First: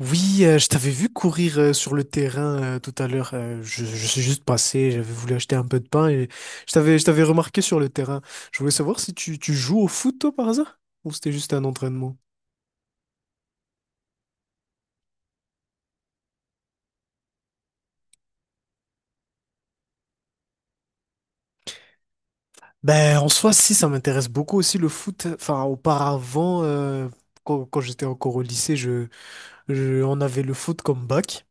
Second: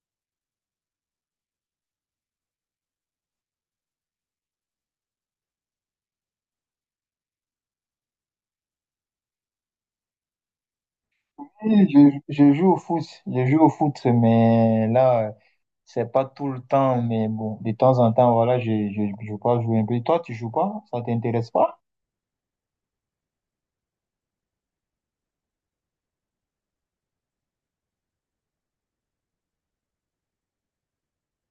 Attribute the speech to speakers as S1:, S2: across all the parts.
S1: Oui, je t'avais vu courir sur le terrain tout à l'heure. Je suis juste passé, j'avais voulu acheter un peu de pain et je t'avais remarqué sur le terrain. Je voulais savoir si tu joues au foot, toi, par hasard? Ou c'était juste un
S2: Oui,
S1: entraînement?
S2: je joue au foot, je joue au foot, mais là, c'est pas tout le temps, mais bon, de temps en temps, voilà, je crois jouer un peu. Toi, tu joues pas? Ça t'intéresse pas?
S1: Ben, en soi, si, ça m'intéresse beaucoup aussi le foot. Enfin, auparavant, quand, j'étais encore au lycée, on avait le foot comme bac.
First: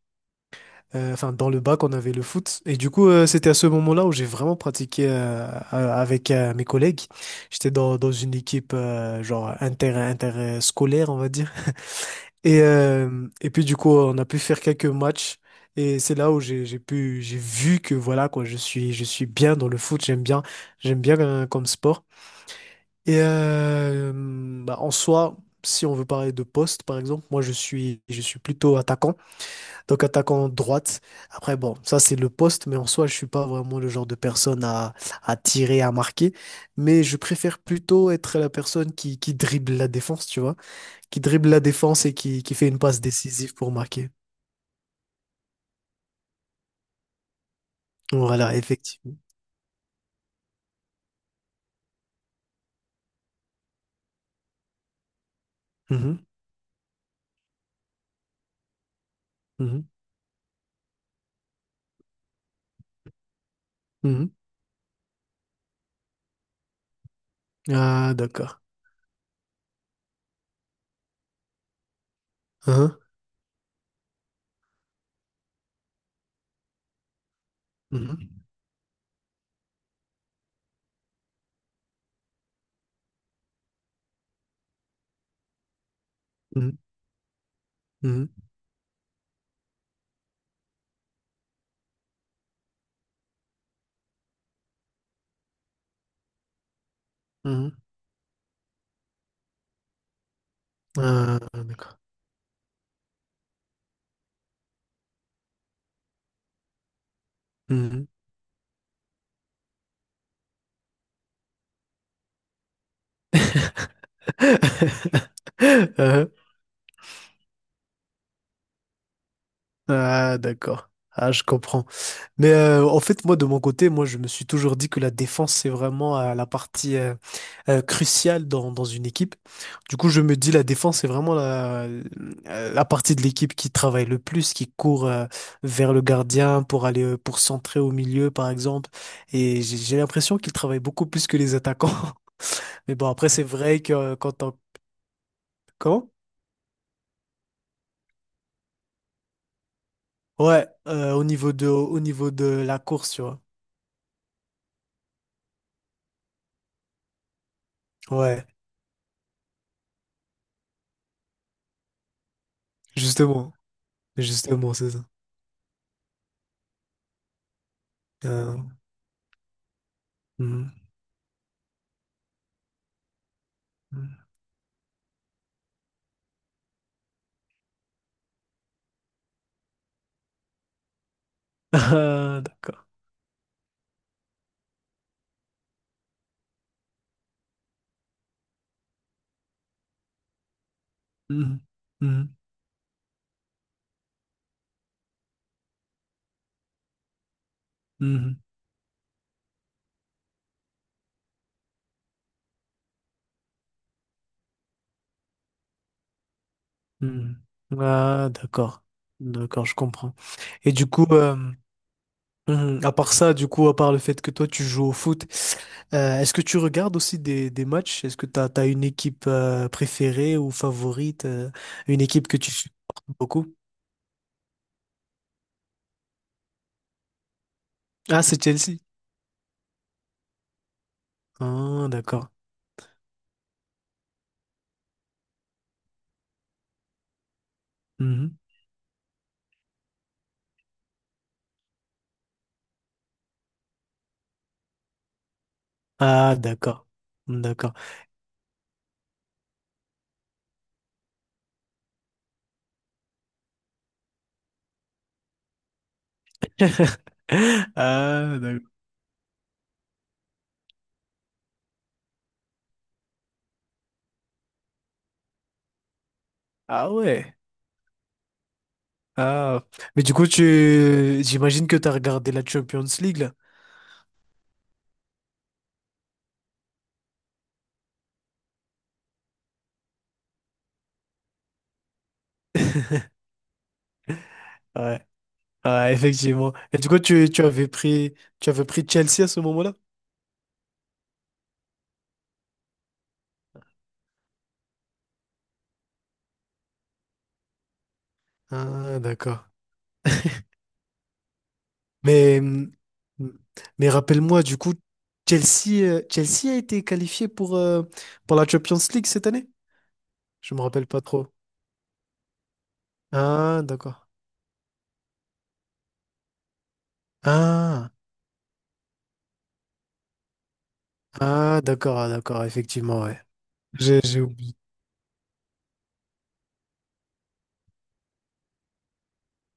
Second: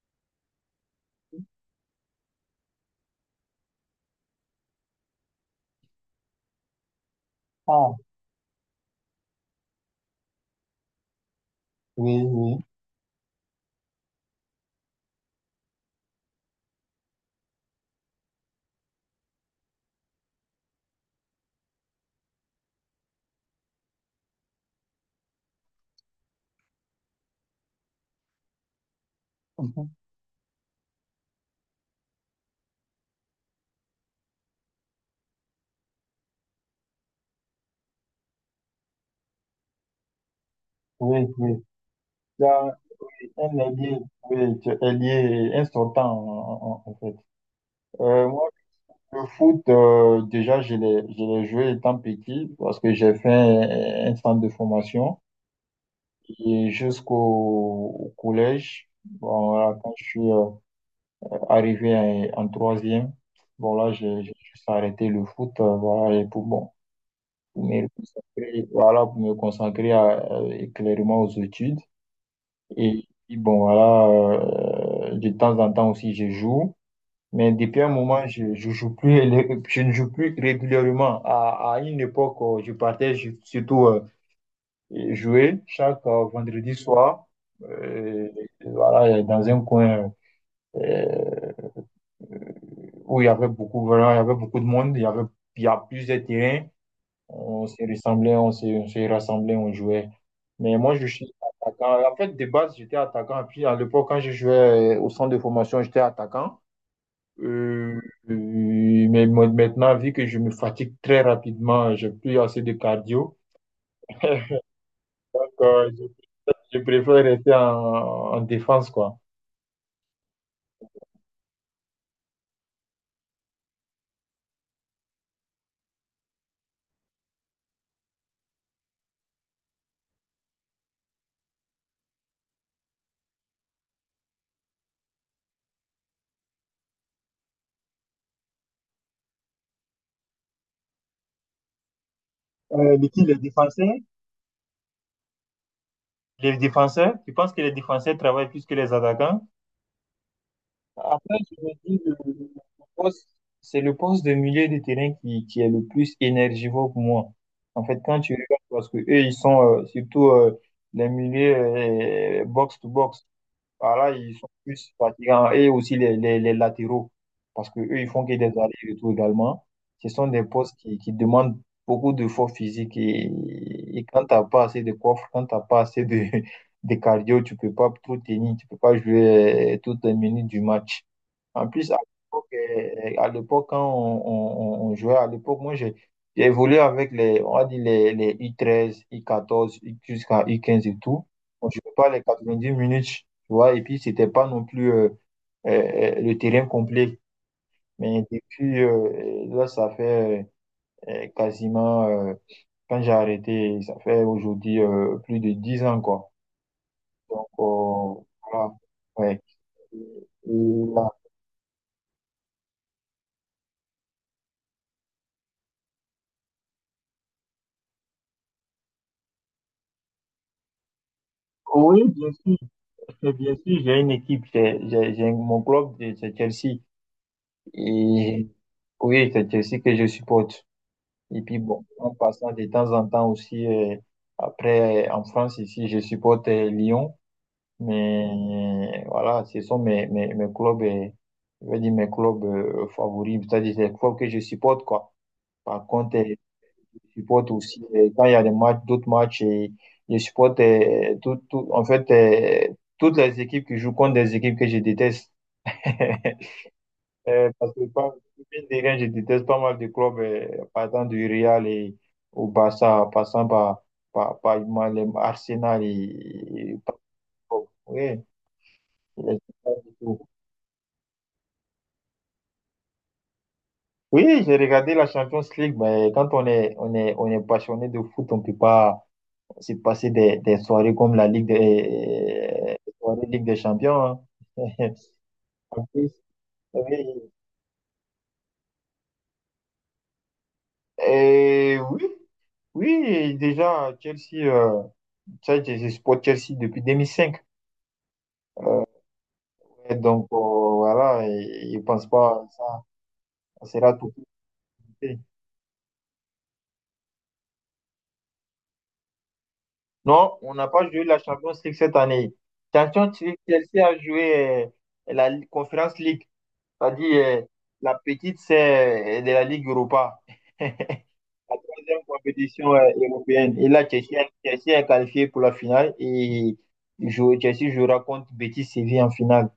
S1: Enfin, dans le bac, on avait le foot. Et du coup, c'était à ce moment-là où j'ai vraiment pratiqué avec mes collègues. J'étais
S2: Ah,
S1: dans une équipe genre interscolaire, on va dire.
S2: oui, oui.
S1: Et puis, du coup, on a pu faire quelques matchs. Et c'est là où j'ai vu que voilà, quoi, je suis bien dans le foot. J'aime bien comme sport. Et bah, en soi, si on veut parler de poste, par exemple, moi, je suis plutôt attaquant.
S2: Mhm.
S1: Donc attaquant droite. Après, bon, ça c'est le poste, mais en soi, je suis pas vraiment le genre de personne à tirer, à marquer. Mais je préfère plutôt être la personne qui dribble la défense, tu vois, qui
S2: Oui,
S1: dribble la
S2: oui.
S1: défense et qui fait
S2: Là,
S1: une passe décisive
S2: un
S1: pour
S2: allié
S1: marquer.
S2: oui, tu es ailier, un sortant, en fait. Moi,
S1: Voilà, effectivement.
S2: le foot, déjà, je l'ai joué étant petit parce que j'ai fait un centre de formation.
S1: Mhm,
S2: Et jusqu'au au collège. Bon, voilà,
S1: mhm,
S2: quand je suis arrivé en en 3e, bon, là,
S1: mhm.
S2: j'ai juste arrêté le foot, voilà, et pour, bon, pour me
S1: Ah, d'accord.
S2: concentrer, voilà, pour me concentrer clairement aux études.
S1: Hein,
S2: Et puis, bon, voilà, de temps en temps aussi, je joue. Mais depuis un
S1: mhm,
S2: moment, je joue plus, je ne joue plus régulièrement. À une époque, je partais ju- surtout et jouer chaque vendredi
S1: mhm,
S2: soir. Euh,
S1: mhm,
S2: voilà, dans un coin euh, où il y avait beaucoup, voilà, il y avait beaucoup de monde, il y avait, il y a plusieurs terrains.
S1: mhm.
S2: On se rassemblait, on jouait. Mais moi, je suis
S1: Ah, d'accord.
S2: attaquant. En fait, de base, j'étais attaquant. Puis, à l'époque, quand je jouais au centre de formation, j'étais attaquant. Euh,
S1: Mhm.
S2: Maintenant, vu que je me fatigue très rapidement, j'ai plus assez de cardio. Donc,
S1: Hein,
S2: je préfère rester en défense, quoi.
S1: ah, d'accord. Ah, je comprends. Mais en fait, moi, de mon côté, moi, je me suis toujours dit que la défense, c'est vraiment la partie cruciale dans une équipe. Du coup, je me dis, la défense, c'est vraiment la partie de l'équipe qui travaille le plus, qui court vers le gardien pour aller pour centrer au milieu, par exemple. Et j'ai l'impression qu'ils travaillent beaucoup plus que les attaquants. Mais
S2: Euh,
S1: bon,
S2: mais qui
S1: après,
S2: les
S1: c'est vrai
S2: défenseurs,
S1: que quand on... Comment?
S2: les défenseurs, tu penses que les défenseurs travaillent plus que les attaquants?
S1: Ouais, au
S2: Après,
S1: niveau
S2: je me
S1: au
S2: dis,
S1: niveau de la
S2: le
S1: course, tu
S2: poste,
S1: vois.
S2: c'est le poste de milieu de terrain qui est le plus énergivore pour moi. En fait, quand tu
S1: Ouais,
S2: regardes, parce que eux, ils sont surtout les milieux box-to-box.
S1: justement.
S2: Voilà, ils sont
S1: Justement, c'est
S2: plus
S1: ça.
S2: fatigants. Et aussi les latéraux, parce que eux ils font que des
S1: Euh,
S2: allers-retours également. Ce sont des
S1: mhm,
S2: postes qui demandent beaucoup d'efforts physiques. Et
S1: mhm.
S2: quand tu n'as pas assez de coffre, quand tu n'as pas assez de, de cardio, tu peux pas tout tenir, tu peux pas jouer toutes les minutes du match. En plus,
S1: Ah, d'accord.
S2: à l'époque, quand on jouait, à l'époque, moi, j'ai évolué avec les, on va dire les u 13 u 14 jusqu'à u 15 et tout.
S1: Mhm,
S2: On ne jouait pas les
S1: mhm,
S2: 10 minutes, tu vois, et puis, c'était pas non plus le terrain complet. Mais
S1: mhm,
S2: depuis, là, ça fait quasiment, quand j'ai arrêté, ça fait aujourd'hui plus de 10 ans, quoi. Donc,
S1: mhm. Ah,
S2: voilà,
S1: d'accord.
S2: ouais.
S1: D'accord, je comprends. Et
S2: Et
S1: du coup,
S2: là-
S1: mhm, à part ça, du coup, à part le fait que toi, tu joues au foot, est-ce que tu regardes aussi des matchs? Est-ce que tu as, une équipe préférée ou favorite, une
S2: oui,
S1: équipe
S2: bien
S1: que tu
S2: sûr.
S1: supportes
S2: Et
S1: beaucoup?
S2: bien sûr, j'ai une équipe, mon club, c'est Chelsea.
S1: Ah, c'est
S2: Et
S1: Chelsea.
S2: oui, c'est Chelsea que je supporte. Et puis bon,
S1: Ah,
S2: en
S1: d'accord.
S2: passant de temps en temps aussi, après, en France, ici, je supporte Lyon.
S1: Mhm.
S2: Mais voilà, ce sont mes clubs, je vais dire mes clubs favoris, c'est-à-dire les clubs que je supporte, quoi. Par contre,
S1: Ah, d'accord.
S2: je supporte
S1: D'accord.
S2: aussi, quand il y a des matchs, d'autres matchs, et je supporte tout, en fait, toutes les équipes qui jouent contre des équipes que je déteste. Parce que pas,
S1: Ah, d'accord.
S2: mine de rien, je déteste pas mal de clubs, partant du Real et au Barça, en passant par, par moi, les Arsenal et
S1: Ah
S2: par-
S1: ouais.
S2: oui, je les aime
S1: Ah,
S2: pas du
S1: mais du coup,
S2: tout.
S1: j'imagine que tu as regardé la Champions League, là.
S2: Oui, j'ai regardé la Champions League, mais quand on est, on est, on est passionné de foot, on peut pas se passer des soirées comme la Ligue des, soirées Ligue des Champions. Hein.
S1: Ouais,
S2: En
S1: ouais,
S2: plus,
S1: effectivement. Et du coup,
S2: oui.
S1: tu avais tu avais pris Chelsea à ce moment-là?
S2: Et oui, oui, déjà, Chelsea. Euh, ça, sais, je supporte Chelsea depuis 2005.
S1: Ah, d'accord.
S2: Et donc, voilà, et- je ne pense
S1: Mais,
S2: pas que
S1: hum,
S2: ça
S1: mais
S2: sera tout
S1: rappelle-moi, du coup,
S2: compté.
S1: Chelsea a été qualifié pour la Champions League cette année?
S2: Non, on
S1: Je me
S2: n'a
S1: rappelle
S2: pas
S1: pas
S2: joué la
S1: trop.
S2: Champions League cette année. Champions League,
S1: Ah,
S2: Chelsea
S1: d'accord.
S2: a joué Conference League, c'est-à-dire
S1: Ah,
S2: la petite, c'est de la Ligue Europa. La
S1: ah, d'accord,
S2: troisième
S1: ah, d'accord,
S2: compétition
S1: effectivement, ouais.
S2: européenne. Et là,
S1: J'ai oublié.
S2: Chelsea est qualifié pour la finale et Chelsea jouera contre Betis Séville en finale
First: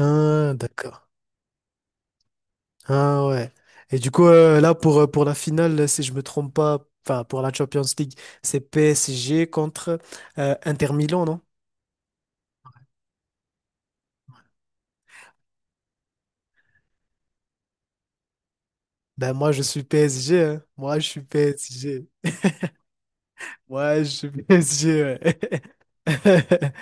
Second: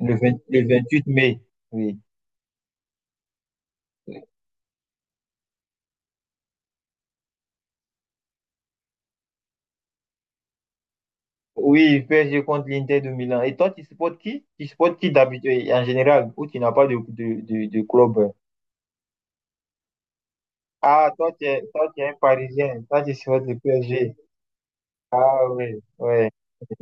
S2: le 28
S1: d'accord.
S2: mai. Oui.
S1: Ah ouais. Et du coup, là, pour la finale, si je me trompe pas, enfin, pour la Champions League, c'est PSG contre Inter Milan, non?
S2: Oui, PSG contre l'Inter de Milan. Et toi, tu supportes qui? Tu supportes qui d'habitude en général ou tu n'as pas de, de club? Euh.
S1: Ben moi, je suis PSG, hein. Moi, je
S2: Ah,
S1: suis
S2: toi, toi, tu
S1: PSG.
S2: es un Parisien. Toi, tu supportes le
S1: Moi, je
S2: PSG.
S1: suis PSG, ouais.
S2: Ah oui, ouais.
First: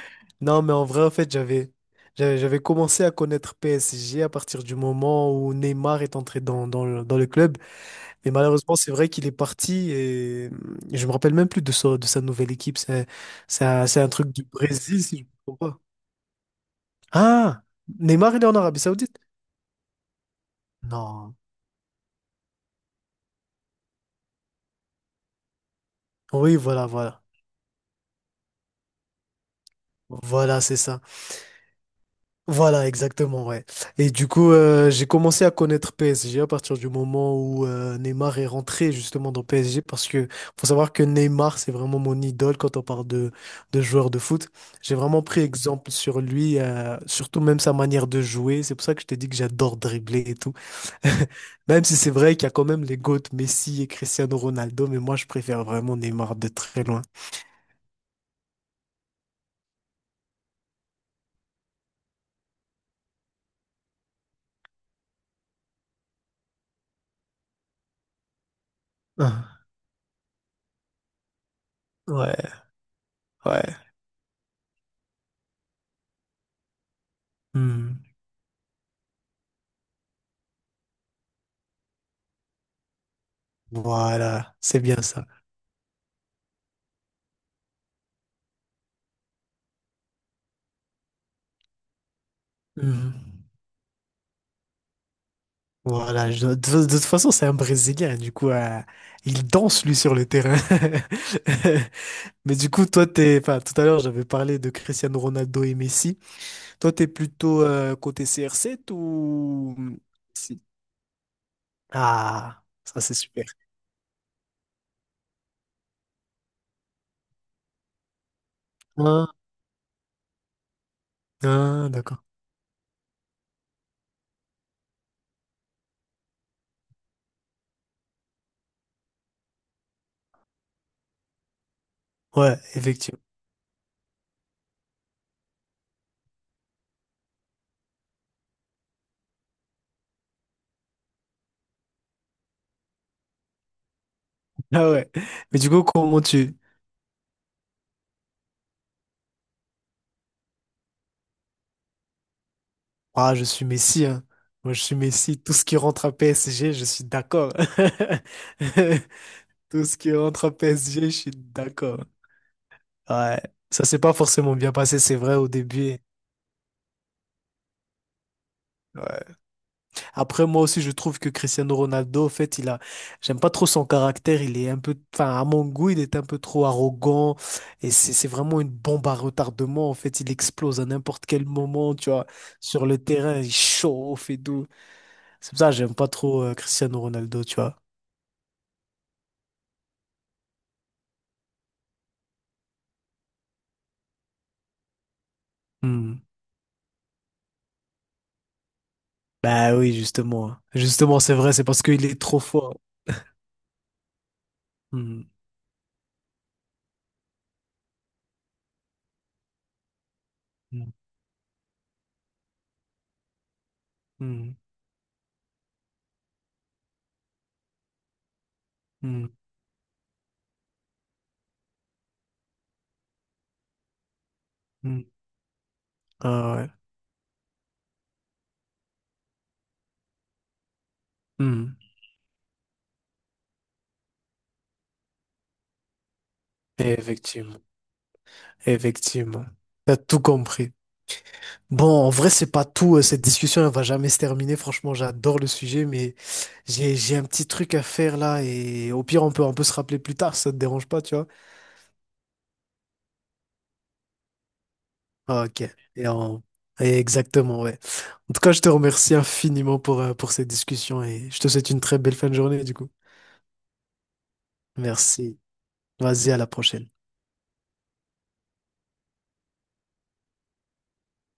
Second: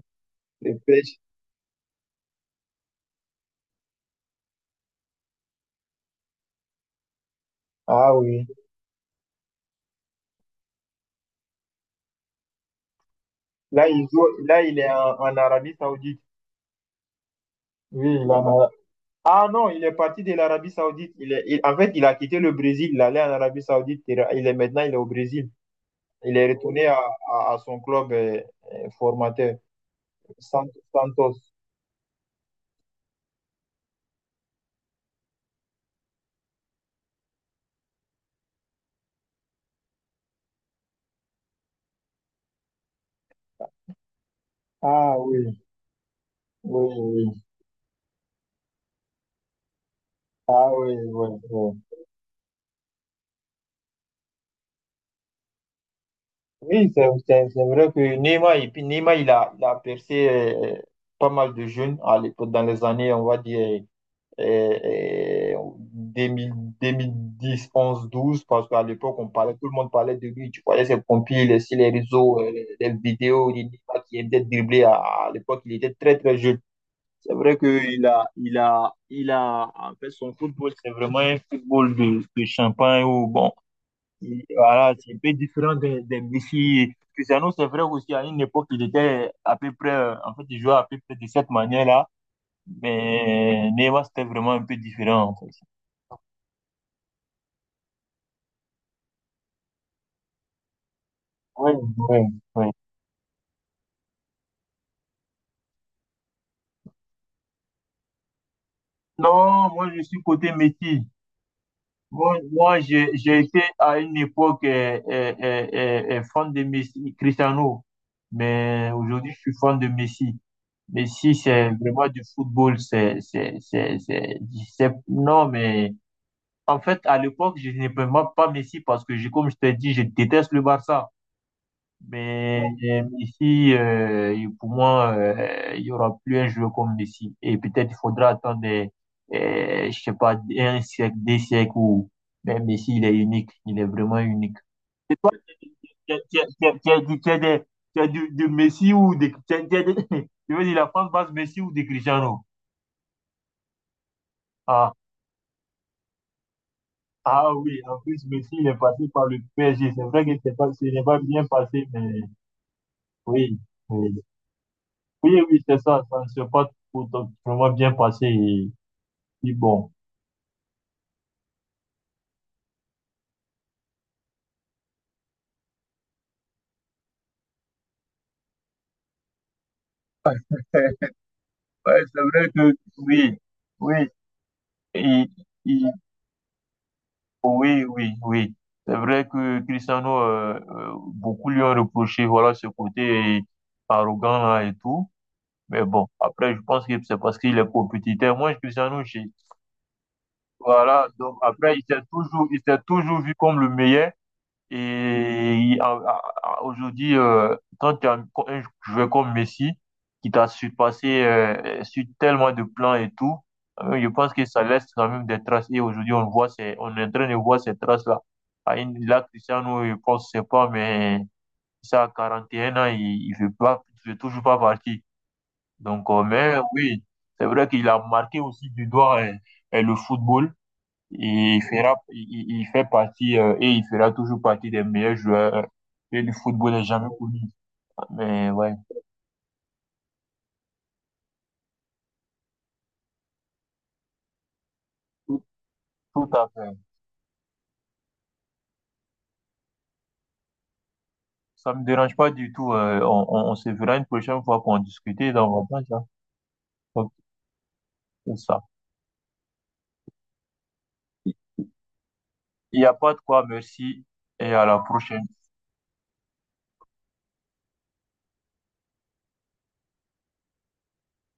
S1: Non, mais
S2: Le
S1: en vrai, en
S2: PSG.
S1: fait, j'avais commencé à connaître PSG à partir du moment où Neymar est entré dans le club.
S2: Ah
S1: Mais
S2: oui.
S1: malheureusement, c'est vrai qu'il est parti et je me rappelle même plus de sa nouvelle équipe.
S2: Là,
S1: C'est un truc du
S2: là, il est
S1: Brésil, si
S2: en,
S1: je ne
S2: en
S1: me trompe
S2: Arabie
S1: pas.
S2: Saoudite.
S1: Ah!
S2: Oui, il est en
S1: Neymar, il est en
S2: Ara-
S1: Arabie Saoudite?
S2: Ah non, il est parti de l'Arabie Saoudite.
S1: Non.
S2: En fait, il a quitté le Brésil. Il allait en Arabie Saoudite. Maintenant, il est au Brésil. Il est
S1: Oui,
S2: retourné
S1: voilà, voilà.
S2: à son club formateur,
S1: Voilà,
S2: Sant-
S1: c'est ça.
S2: Santos.
S1: Voilà, exactement, ouais. Et du coup, j'ai commencé à connaître PSG à partir du moment où Neymar est rentré justement dans PSG parce que faut savoir que Neymar, c'est vraiment mon idole quand on parle de joueur de foot. J'ai
S2: Ah
S1: vraiment pris
S2: oui.
S1: exemple sur lui,
S2: Oui, oui.
S1: surtout même sa manière de jouer. C'est pour ça que je t'ai dit que j'adore dribbler et tout.
S2: Ah oui, oui, oui.
S1: Même si c'est vrai qu'il y a quand même les GOAT Messi et Cristiano Ronaldo, mais moi je préfère vraiment Neymar de très
S2: Oui,
S1: loin.
S2: c'est vrai que Neymar, et puis Neymar, il a percé pas mal de jeunes à l'époque, dans les années, on va dire, euh, deux mille deux mille dix onze douze parce qu'à l'époque, on parlait,
S1: Ah,
S2: tout le monde parlait de lui. Tu voyais ses compiles sur les réseaux,
S1: ouais,
S2: les vidéos, il
S1: ouais.
S2: Neymar qui était dribblé à l'époque, il était très, très jeune. C'est vrai
S1: Hmm.
S2: qu'il a, il a, il a, en fait, son football, c'est vraiment un football de champagne où, bon, Il-
S1: Voilà, c'est
S2: voilà,
S1: bien
S2: c'est un
S1: ça.
S2: peu différent de- des Messi. Cristiano, c'est vrai aussi, à une époque, il était à peu près, en fait, il jouait à peu près de cette manière-là,
S1: Hmm.
S2: mais Neymar, c'était vraiment un peu différent, en fait.
S1: Voilà, de toute façon, c'est un Brésilien, du coup, il danse lui sur le terrain.
S2: Oui, oui,
S1: Mais
S2: oui.
S1: du coup, toi, enfin, tout à l'heure, j'avais parlé de Cristiano Ronaldo et Messi. Toi, t'es plutôt côté CR7
S2: Non,
S1: ou
S2: moi, je suis côté
S1: si.
S2: Messi. Moi,
S1: Ah,
S2: moi
S1: ça c'est
S2: j'ai
S1: super.
S2: été à une époque fan de Messi, Cristiano, mais
S1: Ah,
S2: aujourd'hui, je suis fan de Messi. Messi, c'est
S1: ah,
S2: vraiment du
S1: d'accord.
S2: football, c'est- non, mais en fait, à l'époque, je n'aimais pas Messi parce que, je- comme je t'ai dit, je déteste le Barça.
S1: Ouais,
S2: Mais
S1: effectivement.
S2: Messi, il- pour moi, il y aura plus un joueur comme Messi. Et peut-être il faudra attendre, des, je sais pas, un siècle, des siècles où mais Messi, il est unique. Il est vraiment unique.
S1: Ah ouais. Mais du coup, comment tu...
S2: Tu as dit, tu as des- du Messi ou des... Tu as des- je veux dire, la France base Messi ou des Cristiano.
S1: Ah, je suis Messi, hein. Moi, je
S2: Ah,
S1: suis Messi. Tout ce qui rentre à PSG, je suis d'accord.
S2: ah oui, en plus, Messi, il est passé par le
S1: Tout
S2: PSG.
S1: ce
S2: C'est
S1: qui
S2: vrai que
S1: rentre à
S2: c'est pas, ce
S1: PSG,
S2: n'est
S1: je
S2: pas
S1: suis
S2: bien passé,
S1: d'accord.
S2: mais...
S1: Ouais,
S2: Oui,
S1: ça s'est
S2: oui,
S1: pas forcément bien passé, c'est vrai, au
S2: oui, c'est
S1: début.
S2: ça, ça ne s'est pas tout vraiment bien passé. Et,
S1: Ouais.
S2: puis bon,
S1: Après, moi aussi, je trouve que Cristiano Ronaldo, en fait, j'aime pas trop son caractère, il est un peu, enfin, à mon goût, il est un peu trop arrogant, et c'est vraiment une bombe à retardement, en fait, il explose à n'importe quel moment,
S2: Ouais,
S1: tu vois, sur le
S2: oui,
S1: terrain, il
S2: oui,
S1: chauffe et tout.
S2: et-
S1: C'est pour ça, que
S2: et-
S1: j'aime pas trop Cristiano Ronaldo, tu vois.
S2: oui, c'est vrai que Cristiano, beaucoup lui ont reproché, voilà, ce côté arrogant et tout. Mais bon,
S1: Hmm.
S2: je pense que c'est parce qu'il est compétiteur. Moi, Cristiano, j'ai,
S1: Bah oui, justement.
S2: voilà,
S1: Justement, c'est
S2: donc
S1: vrai, c'est
S2: après,
S1: parce qu'il est trop
S2: il
S1: fort.
S2: s'est toujours vu comme le meilleur.
S1: Hmm.
S2: Et aujourd'hui, quand tu as un joueur comme Messi, qui t'a
S1: Hmm.
S2: surpassé sur tellement de plans et tout, je pense que ça laisse quand même des traces. Et aujourd'hui, on est en train de voir ces traces-là. À une- Là,
S1: Hmm.
S2: Cristiano, je pense, je sais pas, mais ça, à 41 ans, il veut pas, il veut toujours pas
S1: Hmm.
S2: partir.
S1: Hmm.
S2: Donc, mais
S1: Ah ouais.
S2: oui, c'est vrai qu'il a marqué aussi du doigt le football. Il
S1: Hmm.
S2: fera, il- fait partie et il fera toujours partie des meilleurs joueurs et du football n'est jamais connu.
S1: Effectivement,
S2: Mais ouais,
S1: effectivement. T'as tout compris. Bon, en vrai, c'est pas tout. Cette discussion, elle va jamais se terminer. Franchement, j'adore
S2: tout,
S1: le sujet, mais
S2: tout à fait.
S1: j'ai un petit truc à faire là. Et au pire, on peut se rappeler plus tard. Ça te dérange pas, tu vois?
S2: Ça me dérange pas du tout. Euh, on se verra une prochaine fois pour en discuter
S1: Ah,
S2: dans
S1: ok.
S2: mon ça.
S1: Et on-
S2: Donc,
S1: Exactement, ouais. En
S2: c'est
S1: tout cas, je
S2: ça.
S1: te remercie infiniment pour cette discussion et je te souhaite une très belle fin de journée, du
S2: Il n'y
S1: coup.
S2: a pas de quoi, merci et à la prochaine.
S1: Merci. Vas-y, à la prochaine.